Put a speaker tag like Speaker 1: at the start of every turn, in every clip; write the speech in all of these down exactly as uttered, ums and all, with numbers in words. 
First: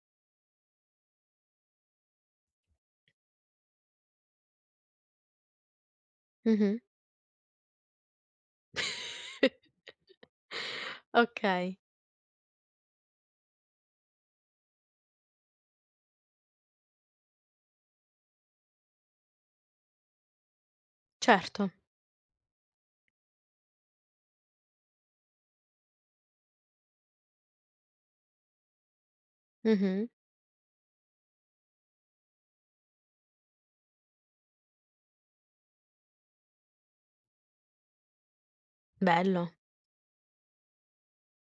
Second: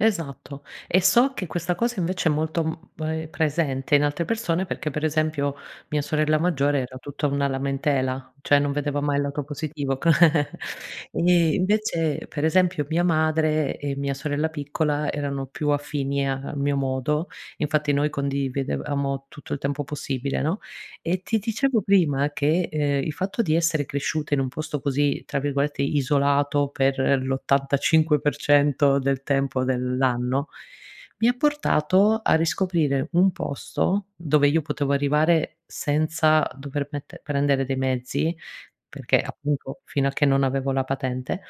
Speaker 1: Esatto. E so che questa cosa invece è molto, mhmm, ehm, presente in altre persone perché per esempio mia sorella
Speaker 2: Mh-mh.
Speaker 1: maggiore era tutta una lamentela, ceh non vedeva mai il lato positivo, c Ehm,
Speaker 2: Okay.
Speaker 1: invece per esempio mia madre e mia sorella piccola erano più affini al mio modo. Infatti noi condividevamo tutto il tempo possibile, no. E ti
Speaker 2: Certo.
Speaker 1: dicevo prima che, ehm, il fatto di essere cresciuta in un posto così, tra virgolette, "isolato" per l'ottantacinque per cento del tempo
Speaker 2: Mh-mh.
Speaker 1: dell'anno, mi ha portato a riscoprire un posto dove io potevo arrivare senza dover mette prendere dei mezzi, perché
Speaker 2: Bello.
Speaker 1: appunto fino a che non avevo la patente,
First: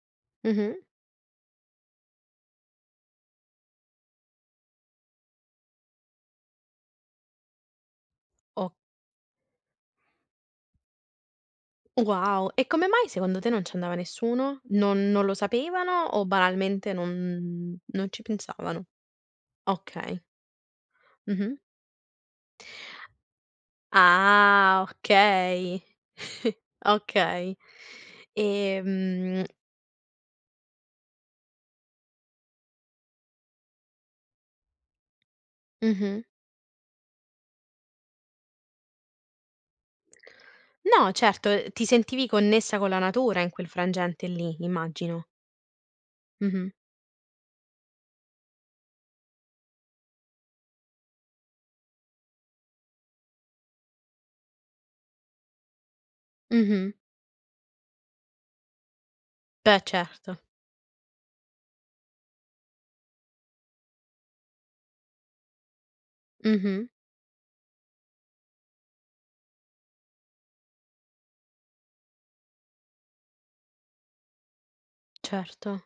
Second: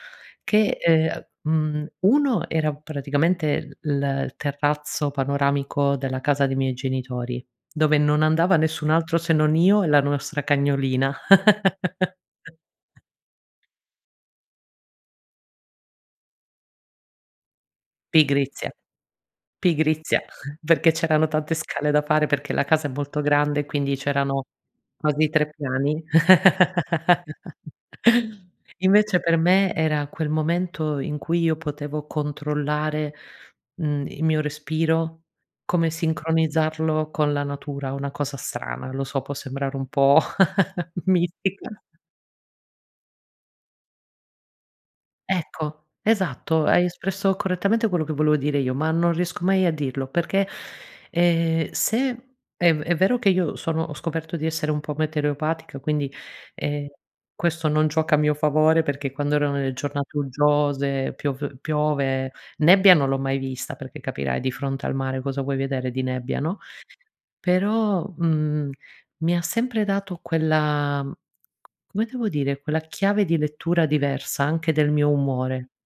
Speaker 2: Mh-mh.
Speaker 1: che, ehm, a mhmm, uno era praticamente, l il terrazzo panoramico della casa dei miei genitori, dove non andava
Speaker 2: O
Speaker 1: nessun altro se non io e la nostra cagnolina.
Speaker 2: Wow! E come mai secondo te non ci andava nessuno? Non non lo sapevano o banalmente non non ci
Speaker 1: Pigrizia.
Speaker 2: pensavano? Okay.
Speaker 1: Pigrizia, perché c'erano tante
Speaker 2: Mh-mh.
Speaker 1: scale da fare, perché la casa è molto grande quindi c'erano
Speaker 2: Ah,
Speaker 1: quasi tre
Speaker 2: okay.
Speaker 1: piani.
Speaker 2: Okay.
Speaker 1: Invece per
Speaker 2: Ehm
Speaker 1: me era quel momento in cui io potevo controllare, mhmm, il mio respiro, come
Speaker 2: Mh-mh.
Speaker 1: sincronizzarlo con la natura, una cosa strana, lo so, può sembrare un po'
Speaker 2: No, certo, ehm,
Speaker 1: mistica.
Speaker 2: ti sentivi connessa con la natura in quel frangente lì, immagino.
Speaker 1: Ecco, esatto,
Speaker 2: Mh-mh.
Speaker 1: hai espresso correttamente quello che volevo dire io, ma non riesco mai a dirlo perché, ehm, se è v è vero che io sono ho scoperto di essere un po' metereopatica quindi, ehm,
Speaker 2: Mh-mh.
Speaker 1: questo non gioca a mio favore perché quando erano le
Speaker 2: Beh,
Speaker 1: giornate
Speaker 2: certo.
Speaker 1: uggiose, piov piove, nebbia non l'ho mai vista perché capirai di fronte al mare cosa vuoi vedere di nebbia, no.
Speaker 2: Mh-mh.
Speaker 1: Però, mhmm, mi ha sempre dato quella come devo dire, quella chiave di lettura diversa anche del mio umore.
Speaker 2: Certo.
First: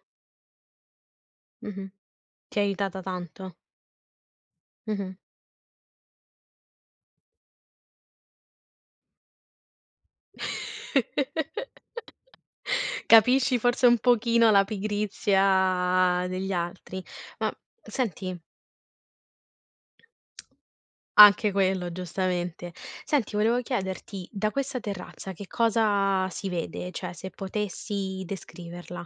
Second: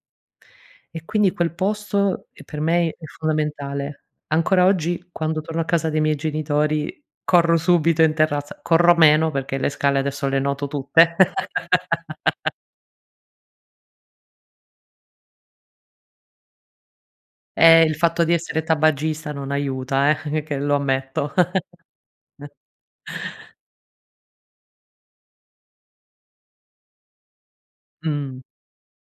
Speaker 1: E quindi quel
Speaker 2: Mh-mh.
Speaker 1: posto è
Speaker 2: Ti
Speaker 1: per
Speaker 2: ha
Speaker 1: me i è
Speaker 2: aiutata tanto.
Speaker 1: fondamentale. Ancora oggi,
Speaker 2: Mh-mh.
Speaker 1: quando torno a casa dei miei genitori corro subito in terrazza, corro meno perché le scale adesso le noto tutte.
Speaker 2: Capisci forse un pochino la pigrizia degli altri. Ma
Speaker 1: Eh, il fatto di
Speaker 2: senti
Speaker 1: essere tabagista non aiuta, eh. Che lo ammetto.
Speaker 2: Anche quello giustamente. Senti volevo chiederti: da questa terrazza che cosa si vede? Cioè se potessi
Speaker 1: Mh.
Speaker 2: descriverla.